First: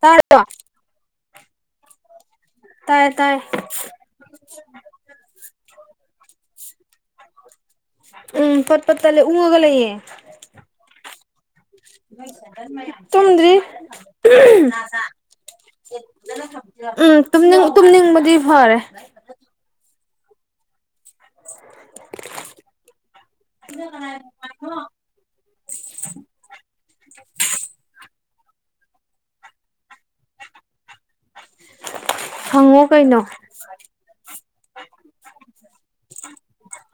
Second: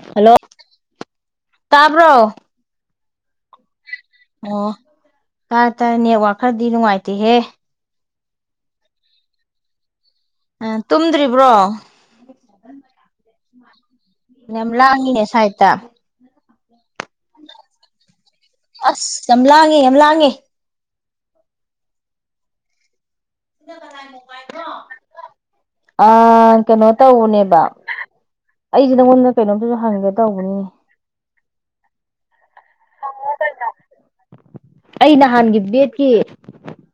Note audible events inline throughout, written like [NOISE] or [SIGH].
ꯇꯗ ꯇꯄ ꯇꯥꯏ ꯇꯥꯏ ꯑꯣ ꯀꯥꯏ ꯇꯥꯏ ꯅ ꯋꯥ ꯈꯔꯗꯤ ꯅꯨꯅꯨꯡꯉꯥꯏꯇ ꯍꯦ ꯎꯝ ꯐꯠꯄꯠꯇ ꯂꯩꯦ ꯎꯨꯒꯂꯌꯦꯦ ꯑ ꯇꯨꯝꯗ꯭ꯔꯤꯕ꯭ꯔꯣ ꯊꯣꯡꯗꯔꯤ ꯅ ꯂꯉꯅꯦ ꯁꯥꯏꯠꯇ ꯎꯝꯅꯤꯡ ꯇꯨꯝꯅꯤꯡꯕꯗꯤ ꯐꯔꯦ ꯑꯁ ꯌꯥꯝ ꯂꯥꯡꯒꯦ ꯌꯥꯝ ꯂꯥꯡ ꯪꯉꯦ ꯑꯥ ꯀꯩꯅꯣ ꯇ ꯎꯅꯦꯕ ꯑꯩꯁꯦ ꯅꯉꯣꯟꯗ ꯀꯩꯅꯣꯝꯇꯁꯨ ꯍꯪꯒꯦ ꯇꯧꯕꯅꯤ ꯍꯪꯉꯣ ꯀꯩꯅꯣ ꯑꯩ ꯅꯍꯥꯟꯒꯤ ꯕꯦꯠꯀꯤ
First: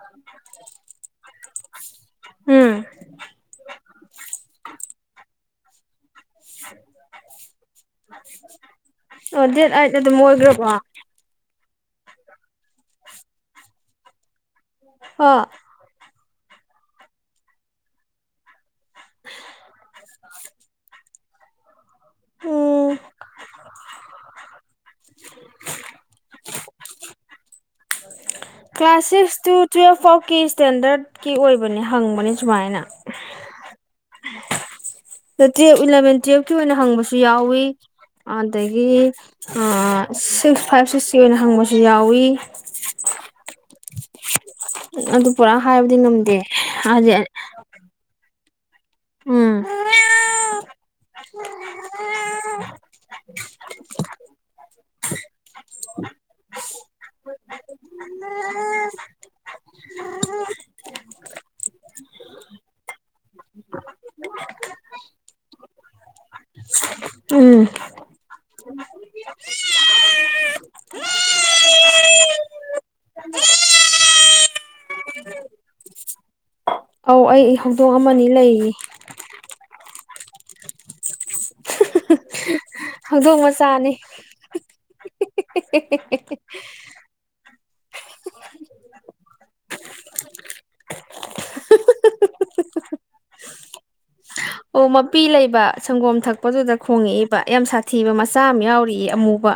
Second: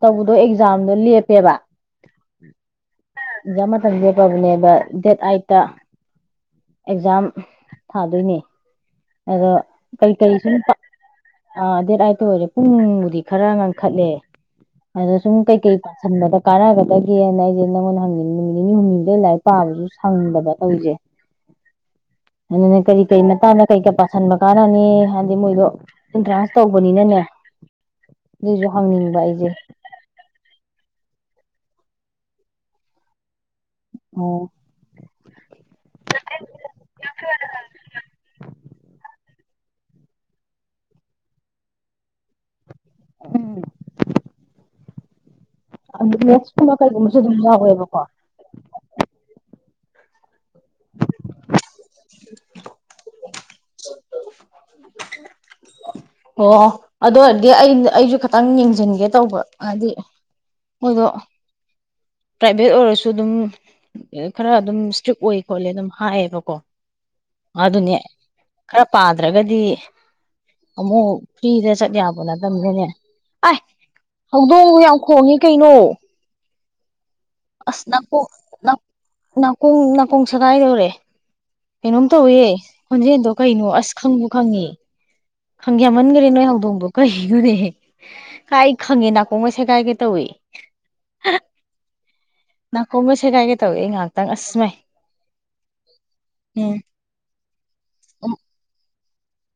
ꯇꯧꯕꯗꯣ ꯑꯦꯛꯖꯥꯝꯗꯣ ꯂꯦꯞꯄꯦꯕ ꯎꯝ ꯑꯦꯛꯖꯥꯝ ꯃꯇꯝ ꯂꯦꯞꯄꯕꯅꯦꯕ ꯗꯦꯠ ꯀꯦꯠꯇ ꯑꯦꯛꯖꯥꯝ ꯊꯥꯗꯣꯏꯅꯦ ꯑꯣ ꯑꯗꯣ ꯗꯦꯠ ꯑꯥꯏꯠ ꯀꯩ ꯑꯗꯨꯝ ꯀꯔꯤ ꯁ ꯑꯣꯏꯒ꯭ꯔꯕꯣ ꯑ ꯗꯦꯠ ꯑꯇ ꯑꯣꯏꯔꯦ ꯄꯨꯡꯕꯨꯗꯤ ꯈꯔ ꯉ ꯈꯠꯅꯦꯦ ꯑꯗꯣ ꯁꯨꯝ ꯑꯣ ꯀꯩꯀꯩ ꯄꯥꯟꯕꯗ ꯀꯥꯟꯅꯒꯗꯒꯦꯅ ꯑꯩꯁꯦ ꯅꯪꯉꯣꯟꯗ ꯍꯪꯉꯤ ꯅꯨꯃꯤꯠ ꯅꯤꯅꯤ ꯍꯨꯝꯅꯤꯗ ꯂꯥꯏꯔꯤꯛ ꯄꯥꯕꯁꯨ ꯁꯪꯗꯕ ꯇꯧꯔꯤꯁꯦ ꯑꯗꯨꯅꯦ ꯎꯝ ꯀꯔꯤ ꯀꯔꯤ ꯃꯇꯥꯡ ꯀꯩꯀꯥ ꯄꯥꯥꯁꯟꯕ ꯀꯥꯟꯅꯅꯤ ꯍꯥꯏꯗꯤ ꯃꯣꯏꯗꯣ ꯑꯦꯟꯇ꯭ꯔꯥꯟꯁ ꯇꯧꯕꯅꯤꯅꯅꯦ ꯑꯗꯨꯏꯁꯨ ꯀ꯭ꯂꯥꯁ ꯍꯪꯅꯤꯡꯕ ꯁꯤꯛꯁ ꯑꯩꯁꯦ ꯇꯨ ꯇ꯭ꯌꯦꯦꯜꯐ ꯐꯥꯎꯀꯤ ꯏꯁꯇꯦꯟꯗꯔꯠ ꯀꯤ ꯑꯣꯏꯕꯅꯦ ꯍꯪꯕꯅꯤ ꯁꯨꯃꯥꯏꯅ ꯑꯣ ꯇꯨꯋ ꯏꯂꯚꯦꯟ ꯇꯨꯋꯦꯜꯐꯀꯤ ꯑꯣꯏꯅ ꯍꯪꯕꯁꯨ ꯌꯥꯎꯋꯤ ꯑꯗꯒꯤ ꯑ ꯁꯤꯛꯁ ꯐꯥꯏꯚ ꯁꯤꯛꯁꯀꯤ ꯑꯣꯏꯅ ꯍꯪꯕꯁꯨ ꯌꯥꯎꯋ ꯎꯝ ꯎ ꯑꯗꯨ ꯄꯨꯔꯥ ꯍꯥꯏꯕꯗꯤ ꯉꯝꯗꯦꯗꯤ ꯃꯦꯠꯁꯀꯨꯝꯕ ꯀꯩꯒꯨꯝꯕꯁꯨ ꯑꯗꯨꯝ ꯌꯥꯎꯋꯦꯕꯀꯣ ꯎꯝ [INAUDIBLE] ꯑꯣ ꯑꯗꯨ ꯑꯣꯏꯔꯗꯤ ꯑꯩ ꯑꯩꯁꯨ ꯈꯤꯇꯪ ꯌꯦꯡꯁꯤꯟꯒꯦ ꯇꯧꯕ ꯍꯥꯏꯗꯤ ꯃꯗꯣ ꯄ꯭ꯔꯥꯏꯚꯦꯠ ꯑꯣꯏꯔꯁꯨ ꯑꯗꯨꯝ ꯈꯔ ꯑꯗꯨꯝ ꯏꯁꯇ꯭ꯔꯤꯛ ꯑꯣꯏ ꯈꯣꯠꯂꯦ ꯑꯗꯨꯝ ꯍꯥꯏꯌꯦꯕꯀꯣ ꯎꯝ ꯑꯗꯨꯅꯦ ꯈꯔ ꯄꯥꯗ꯭ꯔꯒꯗꯤ ꯑꯃꯨꯛ ꯐ꯭ꯔꯤꯗ ꯆꯠ ꯌꯥꯕ ꯅꯠꯇꯕꯅꯅꯦ ꯑ ꯍꯧꯗꯣꯡ ꯌꯥꯝ ꯈꯣꯡꯉꯦ ꯀꯩꯅꯣ ꯑꯧ ꯑꯩ ꯍꯧꯗꯣꯡ ꯑꯃꯅꯤ ꯂꯩꯔꯤ ꯀꯣꯡ ꯅꯥꯀꯣꯡ ꯁꯒꯥꯏꯗꯧꯔꯦ ꯀꯩꯅꯣꯝ ꯇꯧꯋꯌꯦꯦ ꯈꯣꯟꯖꯦꯜꯗꯣ ꯍꯧꯗꯣꯡ ꯀꯩꯅꯣ ꯃꯆꯥꯅꯤ ꯑꯁ ꯈꯪꯕꯨ ꯈꯪꯉꯦ ꯈꯪꯒꯦ ꯌꯥꯝꯃꯟꯈꯔꯦ ꯅꯣꯏ ꯍꯧꯗꯣꯡꯗꯣ ꯀꯩꯅꯣꯅꯦ ꯀꯥꯏ ꯈꯪꯉꯦ ꯅꯥꯀꯣꯡꯒ ꯁꯦ ꯀꯥꯏꯒ ꯇꯋꯦ ꯅꯅꯥ ꯀꯣꯃꯦꯁꯦꯒꯦ ꯇꯧ ꯏꯉ ꯑꯣ ꯃꯄꯤ ꯂꯩꯕ ꯁꯪꯒꯣꯝ ꯊꯛꯄꯗꯨꯗ ꯎꯝ ꯈꯣꯡꯉꯛꯏꯕ ꯌꯥꯝ ꯁꯥꯊꯤꯕ ꯃꯆꯥ ꯑꯃ ꯌꯥꯎꯔꯤꯌꯦ ꯑꯃꯨꯕ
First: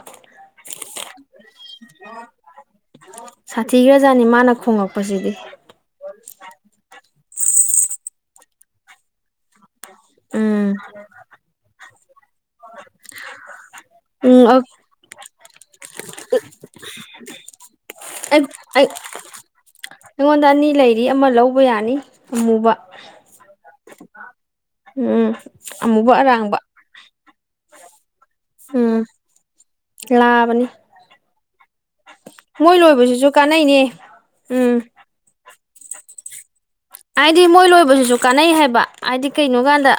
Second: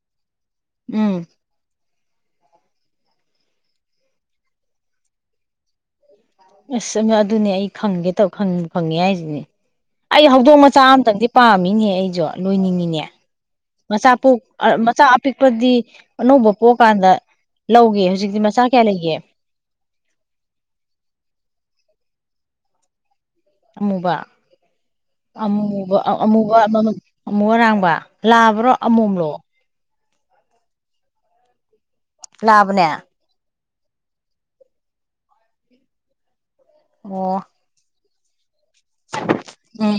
ꯎꯝ ꯁꯥꯊꯤꯒ꯭ꯔꯖꯥꯅꯤ ꯃꯥꯅ ꯈꯣꯡꯂꯛꯄꯁꯤꯗꯤ ꯑꯁ ꯑꯗꯨꯅꯦ ꯑꯩ ꯈꯪꯒꯦ ꯇ ꯐꯪꯉꯦ ꯍꯥꯏꯁꯤꯅꯦ ꯑꯩ ꯍꯧꯗꯣꯡ ꯎꯝ ꯃꯆꯥ ꯑꯃꯇꯪꯗꯤ ꯄꯥꯝꯃꯤꯅꯦ ꯑꯩꯖꯣ ꯂꯣꯏꯅꯤꯡꯉꯅꯦ ꯃꯆꯥ ꯄꯣꯛ ꯎꯝ ꯑꯩ ꯃꯆꯥ ꯄꯤꯛꯄꯗꯤ ꯑꯅ ꯄꯣꯀꯥꯟꯗ ꯑꯩꯉꯣꯟꯗ ꯑꯅꯤ ꯂꯩꯔꯤ ꯑꯃ ꯂꯧ ꯑꯃꯕ ꯌꯥꯅꯤ ꯑꯃꯨꯕ ꯑꯃꯨꯕ ꯎꯝ ꯑꯃꯨꯕ ꯑꯃꯨꯕ ꯑꯃꯨ ꯑꯔꯥꯡꯕ ꯂꯥꯕ꯭ꯔꯣ ꯎꯝ ꯑꯃꯣꯝꯂꯣ ꯂꯥꯕꯅꯤ ꯃꯣꯏ ꯂꯥꯕꯅꯦ ꯂꯣꯏꯕꯁꯤꯁꯨ ꯀꯥꯟꯅꯩꯅꯦ ꯎꯝ ꯑꯣ ꯑꯥꯏꯗꯤ ꯃꯣꯏ ꯂꯣꯏ ꯁꯤꯁꯨ ꯀꯅꯥꯩ ꯍꯥꯏꯦ ꯍꯥꯏꯗꯤ ꯀꯩꯅꯣ ꯀꯥꯟꯗ ꯎꯝ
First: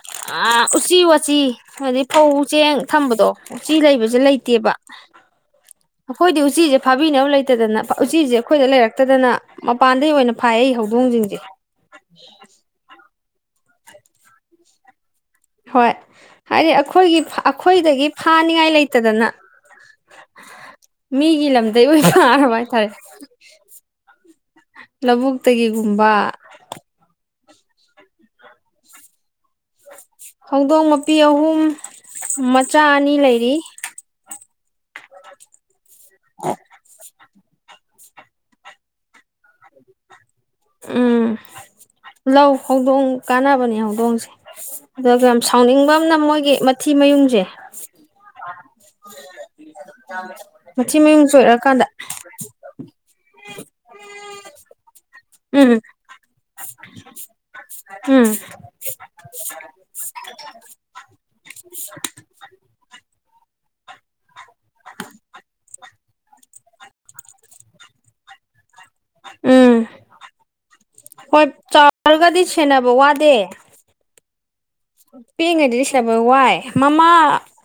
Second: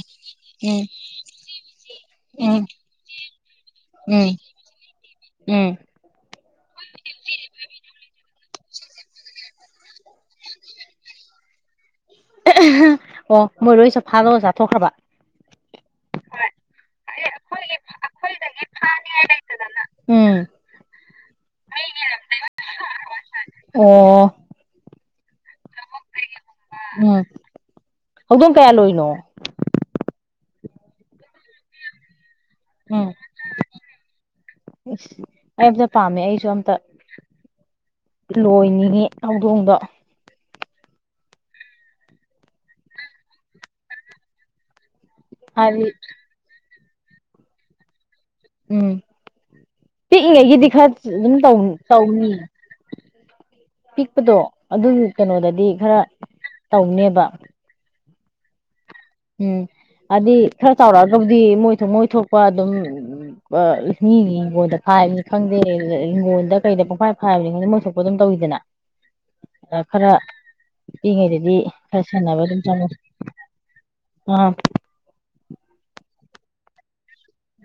ꯎꯝ ꯎꯆꯤ ꯋꯥ ꯎꯆꯤ ꯍꯥꯏꯗꯤ ꯐꯧ ꯎꯝ ꯆꯦꯡ ꯊꯝꯕꯗꯣ ꯎꯆꯤ ꯂꯩꯕꯁꯦ ꯎꯝ ꯂꯩꯇꯦꯕ ꯎꯝ ꯑꯩꯈꯣꯏꯗꯤ ꯎꯆꯤꯁꯦ ꯐꯥꯕꯤꯅꯕ ꯂꯩꯇꯗꯅ ꯎꯆꯤꯁꯦ ꯑꯩꯈꯣꯏꯗ ꯂꯩꯔꯛꯇꯗꯅ ꯃꯄꯥꯟꯗꯩ ꯑꯣꯏꯅ ꯐꯥꯏ ꯑꯩ ꯍꯧꯗꯣꯡꯖꯤꯡꯖꯦ ꯑꯥꯍꯥ ꯍꯝ ꯑꯣ ꯃꯣꯏꯔꯣꯏꯁ ꯐꯥꯗꯣꯒ ꯆꯥꯊꯣꯛꯈ꯭ꯔꯕ ꯍꯣꯏ ꯍꯥꯏꯗꯤ ꯑꯩꯈꯣꯏꯒꯤ ꯑꯩꯈꯣꯏꯗꯒꯤ ꯐꯥꯅꯤꯡꯉꯥꯏ ꯂꯩꯇꯗꯅ ꯎꯝ ꯃꯤꯒꯤ ꯂꯝꯗ ꯑꯣꯏ ꯐꯔꯕ ꯍꯥꯏꯇꯥꯔꯦ ꯑꯣ ꯂꯕꯨꯛ ꯇꯒꯤꯒꯨꯝꯕ ꯎꯝ ꯍꯧꯗꯣꯡ ꯀꯌꯥ ꯂꯣꯏꯅꯣ ꯍꯧꯗꯣꯡ ꯃꯄꯤ ꯑꯍꯨꯝ ꯃꯆꯥ ꯑꯅꯤ ꯂꯩꯔꯤ ꯗ [INAUDIBLE] ꯄꯥꯝꯃꯦ ꯑꯩꯖꯨ ꯑꯝꯇ ꯂꯣꯏꯅꯤꯡꯉꯤ ꯍꯧꯗꯣꯡꯗꯣ ꯎꯝ ꯂꯧ꯫ ꯍꯧꯗꯣꯡ ꯀꯥꯟꯅꯕꯅꯤ ꯍꯧꯗꯣꯡꯁꯦ ꯑꯗꯨꯒ ꯌꯥꯝ ꯍꯥꯏꯗꯤ ꯁꯥꯎꯅꯤꯡꯕ ꯑꯃꯅ ꯃꯣꯏꯒꯤ ꯃꯠ ꯊꯤ ꯃꯌꯨꯡꯖꯦ ꯎꯝ ꯄꯤꯛꯏꯉꯩꯒꯤꯗꯤ ꯈꯔ ꯃꯊꯤ ꯃꯌꯨꯡ ꯑꯗꯨꯝ ꯇꯧ ꯆꯣꯏꯔꯛꯑꯀꯥꯟꯗ ꯇꯧꯅꯤ꯫ ꯄꯤꯛꯄꯗꯣ ꯑꯗꯨ ꯀꯩꯅꯣꯗꯗꯤ ꯎꯝ ꯈꯔ ꯇꯧꯅꯦꯕ ꯎꯝ ꯎꯝ ꯍꯥꯏꯗꯤ ꯈꯔ ꯆꯥꯎꯔꯛꯑꯒꯕꯨꯗꯤ ꯃꯣꯏ ꯃꯣꯏ ꯊꯣꯛꯄ ꯑꯗꯨꯝ ꯃꯤꯒꯤ ꯍꯤꯡꯒꯣꯟꯜꯗ ꯐꯥꯏꯕꯅꯤ ꯈꯪꯗꯦ ꯍꯤꯡꯒꯣꯜꯗ ꯀꯩꯗ ꯄꯪꯈꯥꯏ ꯐꯥ ꯍꯥꯏꯕꯅꯤ ꯈꯪꯗꯦ ꯃꯣꯏꯊꯣꯛꯄ ꯑꯗꯨꯝ ꯇꯧꯋꯤꯗꯅ ꯎꯝ ꯈꯔ ꯍꯣꯏ ꯄꯤꯛꯏꯉꯩꯗꯗꯤ ꯈꯔ ꯁꯦꯟꯅꯕ ꯆꯥꯎꯔꯒꯗꯤ ꯑꯗꯨꯝ ꯆꯪꯉꯤ ꯋꯥꯗꯦ ꯄꯤꯛꯏꯉꯩꯗꯗꯤ ꯁꯦꯟ ꯕ ꯋꯥꯏ ꯃꯃꯥ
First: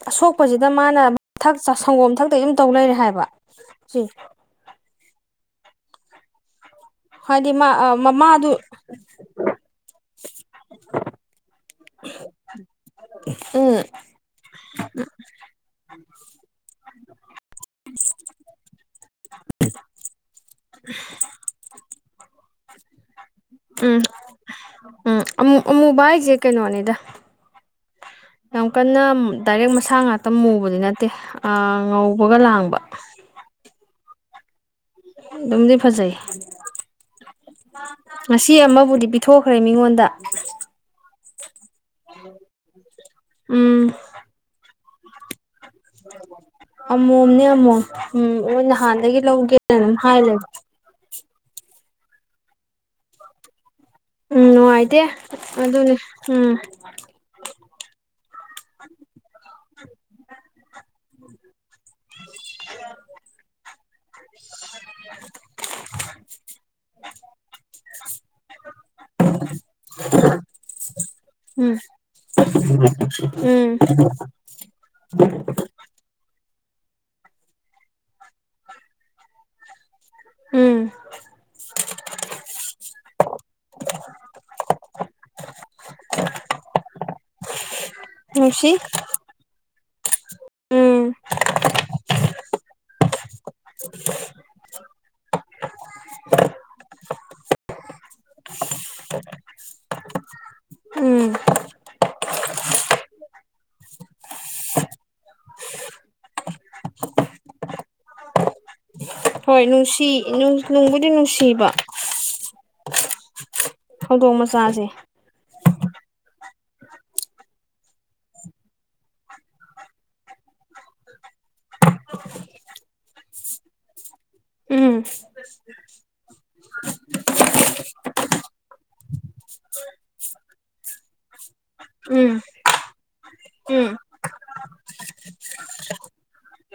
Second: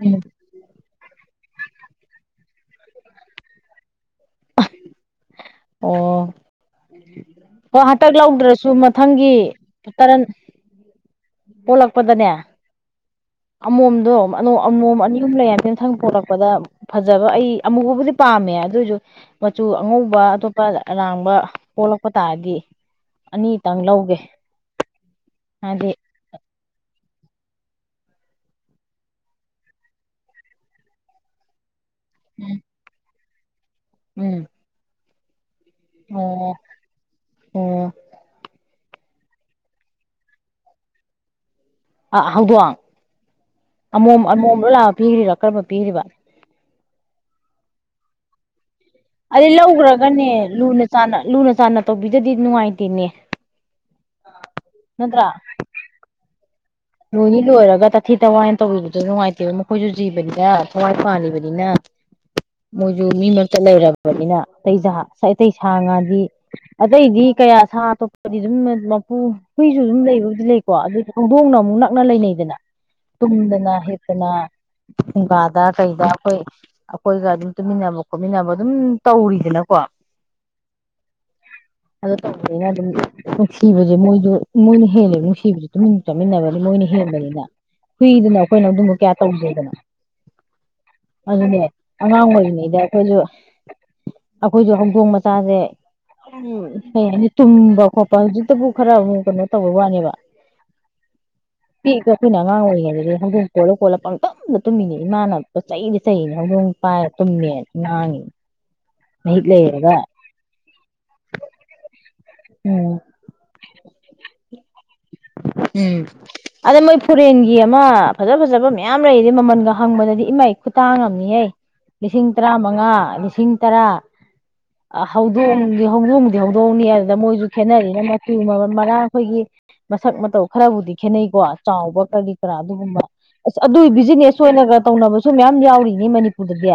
ꯎꯝ ꯑꯁꯣꯛꯄꯖꯤꯗ ꯃꯥꯅ ꯊꯛ ꯁꯥ ꯁꯪꯒꯣꯝ ꯊꯛꯇꯒꯤ ꯃꯨ ꯇꯧ ꯂꯩꯔꯦ ꯍꯥꯏꯕ ꯁꯤ ꯑꯣ ꯍꯥꯏꯗꯤ ꯍꯣ ꯃꯥ ꯍꯟꯇꯛ ꯃꯃꯥꯗꯨ ꯂꯧꯗ꯭ꯔꯁꯨ ꯃꯊꯪꯒꯤ ꯇꯔꯟ ꯄꯣꯛꯂꯛꯄꯗꯅꯦ ꯎꯝ ꯑꯃꯣꯝꯗꯣ ꯃ ꯅꯨ ꯑꯥ ꯑꯃꯣꯝ ꯑꯅꯤ ꯑꯍꯨꯝ ꯂꯩꯔꯗ ꯃꯊꯪ ꯄꯂꯛꯄꯗ ꯐꯖꯕ ꯑꯩ ꯑꯃꯨꯕꯕꯨꯗꯤ ꯄꯥꯝꯃꯦ ꯑꯗꯨꯑꯣꯏꯖꯨ ꯃꯆꯨ ꯑꯉꯧꯕ ꯑꯇꯣꯞꯄ ꯑꯔꯥꯡꯕ ꯄꯣꯛꯂꯛꯄ ꯇꯥꯔꯗꯤ ꯑꯅꯤꯇꯪ ꯎꯝ ꯂꯧꯒꯦ ꯎꯝ ꯑꯃꯨ ꯍꯥꯏꯗꯤ ꯑꯃꯨꯕ ꯍꯥꯏꯖꯦ ꯀꯩꯅꯣꯅꯤꯗ ꯌꯥꯝ ꯀꯟꯅ ꯗꯥꯏꯔꯦꯛ ꯃꯁꯥ ꯉꯥꯛꯇ ꯃꯨꯕꯗꯤ ꯅꯠꯇꯦ ꯑꯥ ꯉꯧꯕꯒ ꯂꯥꯡꯕ ꯎꯝ ꯑꯗꯨꯝꯗꯤ ꯐꯖꯩ ꯑꯣ ꯑꯣ ꯉꯁꯤ ꯑꯃꯕꯨꯗꯤ ꯄꯤꯊꯣꯛꯈ꯭ꯔꯦ ꯃꯤꯉꯣꯟꯗ ꯑ ꯍꯧꯗꯣꯡ ꯎꯝ ꯑꯃꯣꯝ ꯑꯃꯣꯝꯗ ꯂꯥꯛꯑ ꯄꯤꯈ꯭ꯔꯤꯕꯔꯥ ꯀꯔꯝꯕ ꯄꯤꯈ꯭ꯔꯤꯕ ꯑꯃꯃꯣꯝꯅꯤ ꯑꯃꯃꯣ ꯎꯝ ꯑꯣ ꯑꯗꯩ ꯂꯧꯈ꯭ꯔꯒꯅꯦ ꯂꯨꯅ ꯆꯥꯟꯅ ꯂꯨꯅ ꯆꯥꯟꯅ ꯇꯧꯕꯤꯗꯗꯤ ꯅꯨꯡꯉꯥꯏꯇꯦꯅꯦ ꯎꯝ ꯅꯨꯡꯉꯥꯏꯇꯦ ꯅꯠꯇ꯭ꯔꯥ ꯑꯗꯨꯅꯤ ꯎꯝ ꯂꯣꯏꯅꯤ ꯂꯣꯏ ꯑꯣꯏꯔꯒ ꯇꯊꯤ ꯇꯋꯥꯅ ꯇꯧꯕꯤꯕꯗ ꯅꯨꯡꯉꯥꯏꯇꯦꯕ ꯃꯈꯣꯏꯁꯨ ꯖꯤꯕꯅꯤꯅ ꯊꯋꯥꯏ ꯄꯥꯟꯕꯥꯜꯂꯤꯕꯅꯤꯅ ꯃꯣꯏꯁꯨ ꯃꯤ ꯃꯔꯛꯇ ꯂꯩꯔꯕꯅꯤꯅ ꯑꯇꯩ ꯑꯇꯩ ꯁꯥ ꯉꯥꯗꯤ ꯑꯇꯩꯗꯤ ꯀꯌꯥ ꯁꯥ ꯑꯇꯣꯞꯄꯗꯤ ꯑꯗꯨꯝ ꯃꯄꯨ ꯍꯨꯏꯁꯨ ꯑꯗꯨꯝ ꯂꯩꯕꯕꯨꯗꯤ ꯂꯩꯀꯣ ꯑꯗꯨꯗꯤ ꯈꯣꯡꯗꯣꯡꯅꯕ ꯎꯝ ꯅꯛꯅ ꯂꯩꯅꯩꯗꯅ ꯆꯟꯗꯅ ꯎꯝ ꯍꯤꯛꯇꯅ ꯍꯨꯡꯒꯥꯗ ꯀꯩꯗ ꯑꯩꯈꯣꯏ ꯑꯩꯈꯣꯏꯒ ꯑꯗꯨꯝ ꯇꯨꯃꯤꯟꯅꯕ ꯈꯣꯠꯃꯤꯟꯅꯕ ꯑꯗꯨꯝ ꯇꯧꯔꯤꯗꯅꯀꯣ ꯎꯝ ꯑꯗꯨ ꯇꯧꯕꯅꯤꯩꯅ ꯑꯗꯨꯝ ꯅꯨꯡꯁꯤꯕꯁꯦ ꯃꯣꯏꯁꯨ ꯃꯣꯏꯅ ꯍꯦꯜꯂꯦ ꯅꯨꯡꯁꯤꯕꯁꯦ ꯇꯨꯃꯤꯟꯅ ꯆꯥꯃꯤꯟꯅꯕ ꯄꯨꯨ ꯂꯩꯅ ꯍꯨꯏꯗꯅ ꯑꯩꯈꯣꯏꯅ ꯅꯨꯡꯁꯤ ꯑꯗꯨꯝꯕꯨ ꯀꯌꯥ ꯇꯧꯗꯦꯗꯅꯣ ꯎꯝ ꯑꯗꯨꯅꯦ ꯑꯉꯥꯡ ꯑꯣꯏꯔꯤꯉꯩ ꯌꯥꯈꯣꯁꯨ [INAUDIBLE] ꯑꯩꯈꯣꯏꯁꯨ ꯍꯧꯗꯣꯡ ꯃꯆꯥꯁꯦ ꯎ ꯀꯩ ꯍꯥꯏꯅꯤ ꯇꯨꯝꯕ ꯈꯣꯠꯄ ꯍꯧꯖꯤꯛꯇꯕꯨ ꯈꯔ ꯑꯃꯨꯛ ꯀꯩꯅꯣ ꯇꯧꯕ ꯋꯥꯅꯦꯕ ꯎꯝ ꯄꯤꯛꯄ ꯑꯩꯈꯣꯏꯅ ꯑꯉꯥꯡ ꯑꯣꯏꯔꯤꯉꯩꯗꯗꯤ ꯍꯧꯗꯣꯡ ꯀꯣꯠꯂ ꯈꯣꯠꯂ ꯄꯪꯇꯝꯗ ꯇꯨꯝꯃꯤꯅꯦ ꯏꯃꯥꯅ ꯄꯣ ꯆꯩꯗꯤ ꯆꯩꯅꯦ ꯍꯧꯗꯣꯡ ꯄꯥꯏꯔ ꯇꯨꯝꯃꯦꯅ ꯉꯥꯡꯉꯤ ꯍꯣꯏ ꯅꯨꯡꯁꯤ ꯅꯨꯡꯕꯨꯗꯤ ꯅꯨꯡꯁꯤꯕ ꯎꯝ ꯍꯧꯗꯣꯡ ꯃꯆꯥꯁꯦ ꯎꯝ ꯑꯗ ꯃꯣꯏ ꯐꯣꯔꯦꯟꯒꯤ ꯑꯃ ꯐꯖ ꯐꯖꯕ ꯃꯌꯥꯝ ꯂꯩꯔꯤꯗꯤ ꯃꯃꯜꯒ ꯍꯪꯕꯗꯗꯤ ꯏꯃꯩ ꯈꯨꯇꯥꯡ ꯑꯃꯅꯤꯝꯅꯤꯍ ꯂꯤꯁꯤꯡ ꯇꯔꯥ ꯃꯉꯥ ꯂꯤꯁꯤꯡ ꯇꯔꯥ ꯎꯝ ꯍꯧꯗꯣꯡꯗꯤ ꯍꯧꯗꯣꯡꯗꯤ ꯍꯧꯗꯣꯡꯅꯤ ꯑꯗꯨꯗ ꯃꯣꯏꯁꯨ ꯈꯦꯠꯅꯔꯤꯅ ꯃꯆꯨ ꯃꯔ ꯃꯔꯥꯡ ꯑꯩꯈꯣꯏꯒꯤ ꯃꯁꯛ ꯃꯇꯧ ꯈꯔꯕꯨꯗꯤ ꯈꯦꯠꯅꯩꯀꯣ ꯆꯥꯎꯕ ꯀꯔꯤ ꯎꯝ ꯀꯔꯥ ꯑꯗꯨꯒꯨꯝꯕ ꯑꯁ ꯑꯗꯨꯒꯤ ꯎꯝ ꯕꯤꯖꯤꯅꯦꯁ ꯑꯣꯏꯅꯒ ꯇꯧꯅꯕꯁꯨ ꯃꯌꯥꯝ ꯌꯥꯎꯔꯤꯅꯤ ꯃꯅꯤꯄꯨꯔꯗꯗꯤ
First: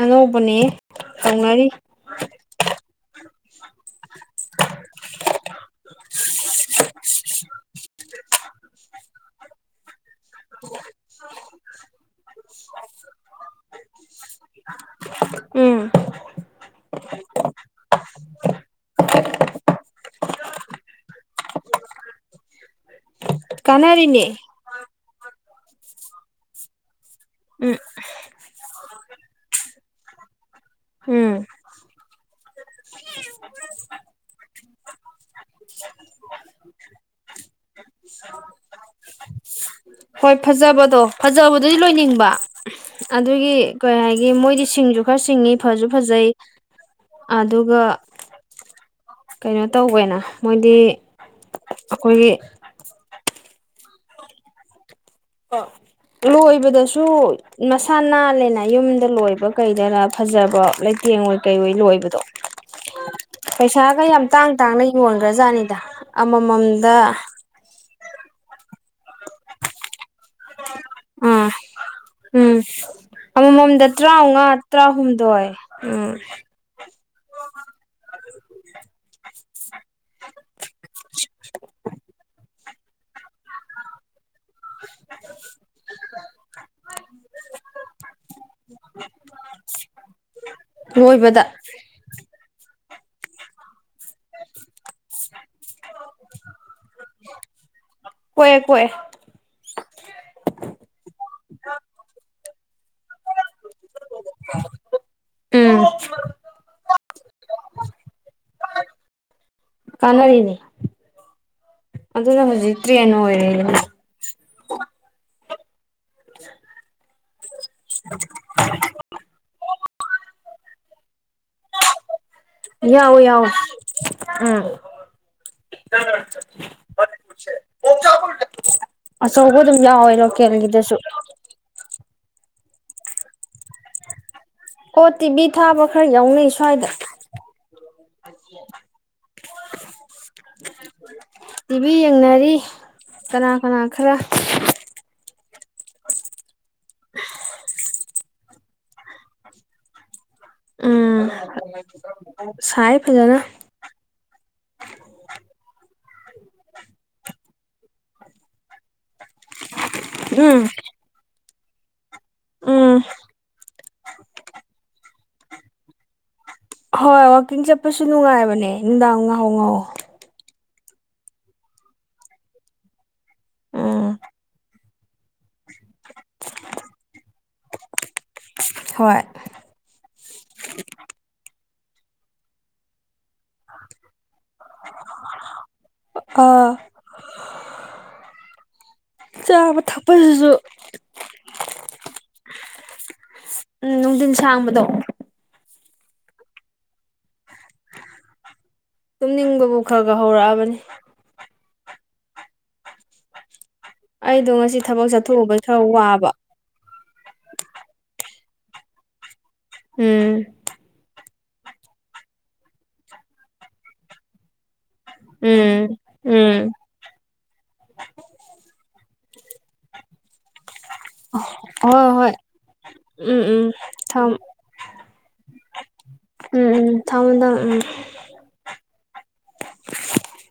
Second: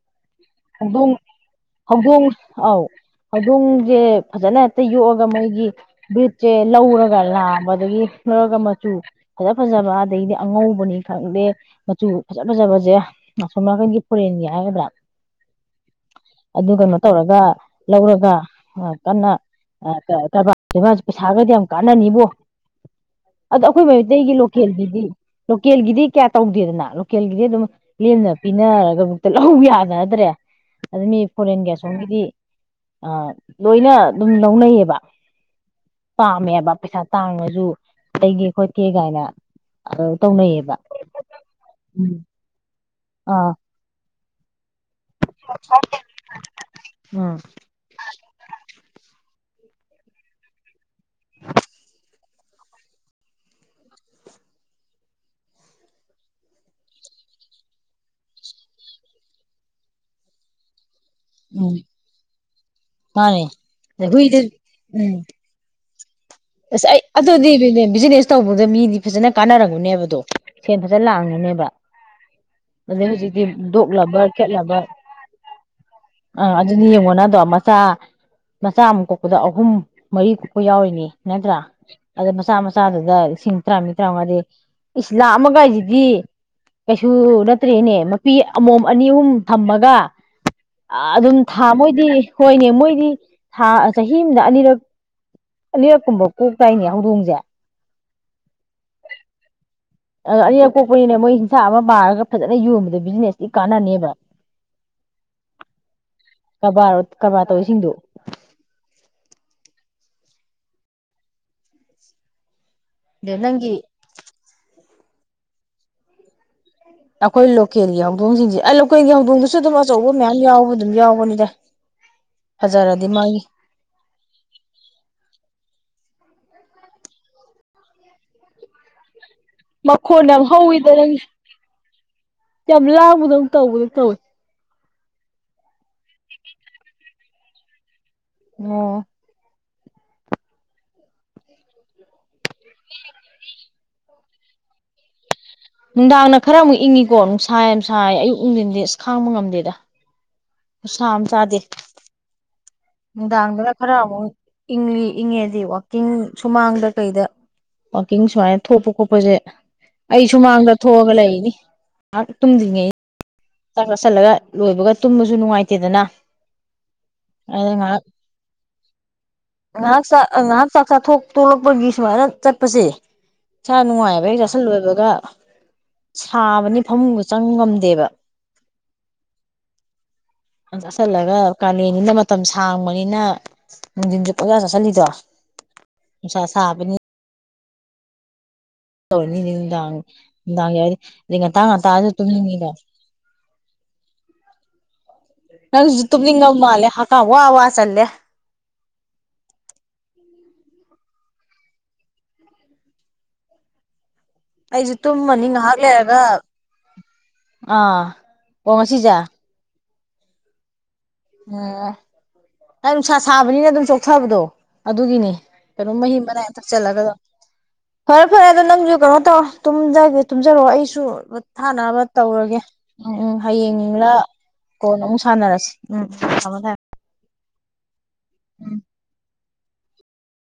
ꯑꯅꯧꯕꯅꯦ ꯍꯧꯗꯣꯡ ꯍꯧꯗꯣꯡ ꯑꯥꯎ ꯍꯧꯗꯣꯡꯁꯦ ꯐꯖꯅ ꯍꯦꯛꯇ ꯌꯣꯛꯑꯒ ꯃꯣꯏꯒꯤ ꯕ꯭ꯔꯤꯠꯁꯦ ꯂꯧꯔꯒ ꯂꯥꯕꯗꯒꯤ ꯂꯧꯔꯒ ꯃꯆꯨ ꯐꯖ ꯐꯖꯕ ꯑꯗꯗꯒꯤꯗꯤ ꯑꯉꯧꯕꯅꯤ ꯈꯪꯗꯦ ꯃꯆꯨ ꯐꯖ ꯐꯖꯕꯁꯦ ꯑꯁꯣꯝ ꯅꯥꯀꯟꯒꯤ ꯐꯣꯔꯦꯟꯒꯤ ꯍꯥꯏꯒꯗ꯭ꯔꯥ ꯎꯝ ꯑꯗꯨ ꯀꯩꯅꯣ ꯇꯧꯔꯒ ꯂꯧꯔꯒ ꯀꯟꯅ ꯀꯔꯕꯥꯔ ꯄꯩꯁꯥꯒꯗꯤ ꯌꯥꯝ ꯀꯥꯟꯅꯅꯤꯕꯣ ꯑꯗꯣ ꯑꯩꯈꯣꯏ ꯃꯩꯇꯩꯒꯤ ꯀꯥꯟꯅꯔꯤꯅꯦ ꯂꯣꯀꯦꯜꯒꯤꯗꯤ ꯂꯣꯀꯦꯜꯒꯤꯗꯤ ꯀꯌꯥ ꯇꯧꯗꯦꯗꯅ ꯂꯣꯀꯦꯜꯒꯤꯗꯤ ꯑꯗꯨꯝ ꯎꯝ ꯂꯦꯝꯅ ꯄꯤꯅꯔꯒ ꯃꯨꯛꯇ ꯂꯧ ꯌꯥꯅꯗ꯭ꯔꯦ ꯑꯗꯨ ꯃꯤ ꯎꯝ ꯐꯣꯔꯦꯟꯒꯁꯣꯝꯒꯤꯗꯤ ꯂꯣꯏꯅ ꯑꯗꯨꯝ ꯂꯧꯅꯩꯌꯦꯕ ꯄꯥꯝꯃꯦꯕ ꯄꯩꯁꯥ ꯇꯥꯡꯔꯉꯁꯨ ꯇꯩꯒꯦ ꯈꯣꯠꯀꯦ ꯀꯥꯏꯅ ꯍꯣꯏ ꯇꯧꯅꯩꯌꯦꯕ ꯐꯖꯕꯗꯣ ꯐꯖꯕꯗꯨꯗꯤ ꯎꯝ ꯂꯣꯏꯅꯤꯡꯕ ꯑꯥ ꯑꯗꯨꯒꯤ ꯀꯣꯏ ꯦ ꯃꯣꯏ ꯁꯤꯡꯁꯨ ꯈꯔ ꯁꯤꯡꯉꯤ ꯐꯁꯨ ꯐꯖꯩ ꯎꯝ ꯑꯗꯨꯒ ꯀꯩꯅꯣ ꯇꯧꯕꯅ ꯃꯣꯏꯗꯤ ꯑꯩꯈꯣꯏꯒꯤ ꯂꯣꯏꯕꯗꯁꯨ ꯃꯁꯥꯅ ꯂꯩꯅ ꯌꯨꯝꯗ ꯂꯣꯏꯕ ꯀꯩꯗꯔ ꯐꯖꯕ ꯂꯩꯇ ꯌꯦꯦꯡꯉꯣꯏ ꯀꯩꯑꯣꯣꯏ ꯎꯝ ꯂꯣꯏꯕꯗꯣ ꯃꯥꯅꯦ ꯄꯩꯁꯥꯒ ꯌꯥꯝ ꯍꯨꯏꯗ ꯇꯥꯡ ꯇꯥꯡꯅ ꯎꯝ ꯌꯣꯟꯈ꯭ꯔꯖꯥꯠꯅꯤꯗ ꯑꯁ ꯑꯃꯃꯝꯗ ꯑꯗꯨꯗꯤꯅꯦꯖꯤ ꯇꯧꯕꯗ ꯃꯤꯗꯤ ꯐꯖꯅ ꯀꯥꯟꯅꯔꯝꯒꯨꯅꯦꯕꯗꯣ ꯁꯦꯟ ꯐꯖꯅ ꯑꯥ ꯂꯥꯛꯒꯨꯅꯦꯕ ꯎꯝ ꯑꯗꯩ ꯍꯧꯖꯤꯛꯇꯤ ꯑꯃꯃꯝꯗ ꯗꯣꯛꯂꯕ ꯇꯔꯥꯃꯉꯥ ꯈꯦꯠꯂꯕ ꯇꯔꯥꯍꯨꯝꯗꯣꯏ ꯎꯝ ꯑꯥ ꯑꯗꯨꯅꯤ ꯌꯦꯡꯉꯣꯅꯗꯣ ꯃꯆꯥ ꯃꯆꯥ ꯑꯃꯨꯛ ꯀꯣꯛꯄꯗ ꯑꯍꯨꯝ ꯃꯔꯤ ꯀꯨꯄ ꯌꯥꯎꯔꯤꯅꯤ ꯅꯠꯇ꯭ꯔꯥ ꯑꯗ ꯃꯆꯥ ꯃꯆꯥꯗꯨꯗ ꯂꯤꯁꯤꯡ ꯇꯔꯥꯅꯤ ꯇꯔꯥꯃꯉꯥꯗꯤ ꯏꯁ ꯂꯥꯛꯑꯃꯒꯁꯤꯗꯤ ꯀꯩꯁꯨ ꯅꯠꯇ꯭ꯔꯦꯅꯦ ꯃꯄꯤ ꯑꯃꯃꯝ ꯑꯅꯤ ꯑꯍꯨꯝ ꯊꯝꯃꯒ ꯂꯣꯏꯕꯗ ꯑꯗꯨꯝ ꯊꯥ ꯃꯣꯏꯗꯤ ꯍꯣꯏꯅꯦ ꯃꯣꯏꯗꯤ ꯍꯥꯥ ꯆꯍꯤꯅ ꯑꯅꯤꯔꯛ ꯑꯅꯤꯔꯛ ꯀꯣꯛꯇꯅꯦ ꯍꯧꯗꯣꯡꯁꯦ ꯀꯣꯛꯑꯦ ꯀꯣꯛꯑꯦ ꯑꯅꯤꯔ ꯑ ꯀꯣꯛꯄꯅꯤꯅ ꯃꯣꯏ ꯍꯤꯡꯁꯥ ꯑꯃ ꯄꯥꯔꯒ ꯐꯖꯅ ꯌꯣꯟꯕꯗ ꯕꯤꯖꯤꯅꯦꯁꯇꯤ ꯀꯥꯟꯅꯅꯦꯕ ꯎꯝ ꯀꯔꯕꯥꯔ ꯀꯔꯕꯥꯔ ꯇꯧꯔꯤꯁꯤꯡꯗꯨꯣ ꯀꯟꯅꯔꯤꯅꯤ ꯑꯗꯨꯖꯤꯅ ꯍꯧꯖꯤ ꯆꯔꯤꯦꯅ ꯑꯗ ꯑꯣꯏꯔ ꯅꯪꯒꯤ [INAUDIBLE] ꯑꯩꯈꯣꯏ ꯂꯣꯀꯦꯜꯒꯤ ꯍꯧꯗꯣꯡꯁꯤꯡꯁꯦ ꯂꯣꯀꯦꯜꯒꯤ ꯍꯧꯗꯣꯡꯗꯨꯁꯨ ꯑꯗꯨꯝ ꯑꯆꯧꯕ ꯃꯌꯥꯝ ꯌꯥꯎꯕ ꯌꯥꯎꯕꯅꯤꯗ ꯐꯖꯔꯗꯤ ꯌꯥꯎ ꯃꯥꯒꯤ ꯌꯥꯎ ꯎꯝ ꯆ ꯆ ꯄ ꯆ ꯑꯆꯧꯕ ꯑꯗꯨꯝ ꯌꯥꯎꯋꯦ ꯃꯈꯣꯟ ꯌꯥꯝ ꯍꯧꯋꯤꯗ ꯂꯣꯀꯦꯜꯒꯤꯗꯁꯨ ꯅꯪ ꯌꯥꯝ ꯂꯥꯡꯕꯗ ꯑꯃꯨꯛ ꯇꯧꯕꯗꯣ ꯇꯧꯁꯤ ꯑꯣ ꯇꯤꯕꯤ ꯊꯥꯕ ꯈꯔ ꯌꯥꯎꯅꯩ ꯁ꯭ꯋꯥꯏꯗ ꯑꯣ ꯇꯤꯚꯤ ꯌꯦꯡꯅꯔꯤ ꯀꯅꯥ ꯀꯅꯥ ꯈꯔ ꯅꯨꯡꯁꯥꯏ ꯑꯌꯨꯛ ꯅꯨꯡꯊꯤꯟꯗꯤ ꯑꯁ ꯈꯥꯡꯕ ꯉꯝꯗꯦꯗ ꯁꯝ ꯎꯝ ꯆꯗꯦ ꯁꯥꯏ ꯐꯖꯅ ꯅꯨꯡꯗꯥꯡꯗꯅ ꯈꯔ ꯑꯃꯨꯛ ꯏꯪꯂꯤ ꯏꯪꯉꯦꯗꯤ ꯋꯥꯋꯥꯛꯀꯤꯡ ꯁꯨꯃꯥꯡꯗ ꯀꯩꯗ ꯋꯥꯋꯥꯛꯀꯤꯡ ꯁꯨꯃꯥꯏꯅ ꯊꯣꯛꯄ ꯈꯣꯠꯄꯁꯦ ꯑꯩ ꯎꯝ ꯁꯨꯃꯥꯡꯗ ꯊꯣꯛꯑꯒ ꯂꯩꯅꯤ ꯉꯥꯛ ꯇꯨꯝꯗꯉꯦ ꯎꯝ ꯇꯨꯝꯕꯁꯨ ꯅꯨꯡꯉꯥꯏꯇꯦꯗꯅ ꯍꯣꯏ ꯋꯥꯋꯥꯛꯀꯤꯡ ꯑꯗꯨꯅ ꯉꯥꯏꯍꯥꯛ ꯆꯠꯄꯁꯨ ꯅꯨꯡꯉꯥꯏꯕꯅꯦ ꯅꯨꯡꯗꯥꯡ ꯉꯥꯏꯍꯥꯎ ꯉꯥꯍꯧ ꯉꯥꯏꯍꯥꯛ ꯆꯥꯛ ꯉꯥꯏꯍꯥꯛ ꯆꯥꯛ ꯆꯥꯊꯣꯛ ꯇꯣꯂꯛꯄꯒꯤ ꯁꯨꯃꯥꯏꯅ ꯆꯠꯄꯁꯦ ꯆꯥ ꯎꯝ ꯅꯨꯡꯉꯥꯏꯦꯕ ꯆꯁꯂꯣꯏꯕ ꯑꯗꯨꯒ ꯁꯥꯕꯅꯤ ꯐꯃꯨꯡꯗꯨ ꯆꯪ ꯉꯝꯗꯦꯕ ꯍꯣꯏ ꯆꯁꯂꯒ ꯀꯥꯂꯦꯟꯅꯤꯅ ꯃꯇꯝ ꯁꯥꯡꯕꯅꯤꯅ ꯅꯨꯡꯊꯤꯟ ꯑꯣꯖꯥ ꯆꯥꯁꯤꯜꯂꯤꯗꯣ ꯅꯨꯡꯁꯥ ꯑꯥ ꯁꯥꯕꯅꯤ [INAUDIBLE] ꯅꯤ ꯆꯥꯕ ꯅꯨꯡꯗꯥꯡ ꯊꯛꯄꯁꯤꯁꯨ ꯅꯨꯡꯗꯥꯡꯗꯤ ꯉꯇꯥꯥꯡ ꯉꯇꯥꯁꯨ ꯇꯨꯝꯅꯤꯡꯉ [INAUDIBLE] ꯎꯝ ꯅꯨꯡꯊꯤꯟ ꯁꯥꯡꯕꯗꯣ ꯅꯪꯁꯨ ꯇꯨꯝꯅꯤꯡ ꯉ ꯃꯥꯜꯂꯦ ꯍꯥꯀꯥ ꯋꯥ ꯋꯥ ꯆꯜꯂꯦ ꯇꯨꯝꯅꯤꯡꯕꯕꯨ ꯈꯔ ꯈꯔ ꯍꯧꯔꯛꯑꯕꯅꯤ ꯑꯩꯗꯣ ꯉꯁꯤ ꯊꯕꯛ ꯆꯠꯊꯣꯛꯎꯕ ꯈꯔ ꯋꯥꯕ ꯑ ꯀꯃꯁꯤꯖ ꯎꯝ ꯑꯣ ꯑꯩ ꯅꯨꯡꯁꯥ ꯁꯥꯕꯅꯤꯅ ꯑꯗꯨꯝ ꯆꯣꯛꯊꯕꯗꯣ ꯑꯗꯨꯒꯤꯅꯤ ꯎꯝ ꯀꯩꯅꯣ ꯃꯍꯤ ꯃꯅꯥꯏ ꯑꯇꯛ ꯎꯝ ꯆꯜꯂꯒꯗ ꯐꯔꯦ ꯐꯔꯦ ꯑꯗꯣ ꯅꯪꯁꯨ ꯀꯩꯅꯣ ꯇꯒꯦ ꯇꯨꯝꯖꯔꯛꯑꯣ ꯑꯩꯁꯨ ꯁ ꯊꯥꯅꯕ ꯍꯣꯏ ꯍꯣꯏ ꯇꯧꯔꯒꯦ ꯎꯝ ꯎꯝ ꯍꯌꯦꯡꯡꯂ ꯀꯣꯟ ꯑꯃꯨꯛ ꯁꯥꯟꯅꯔꯁꯤꯦ ꯎꯝ ꯊꯗ ꯊꯥꯡꯕꯟꯗ ꯎꯝ ꯎꯝ [INAUDIBLE]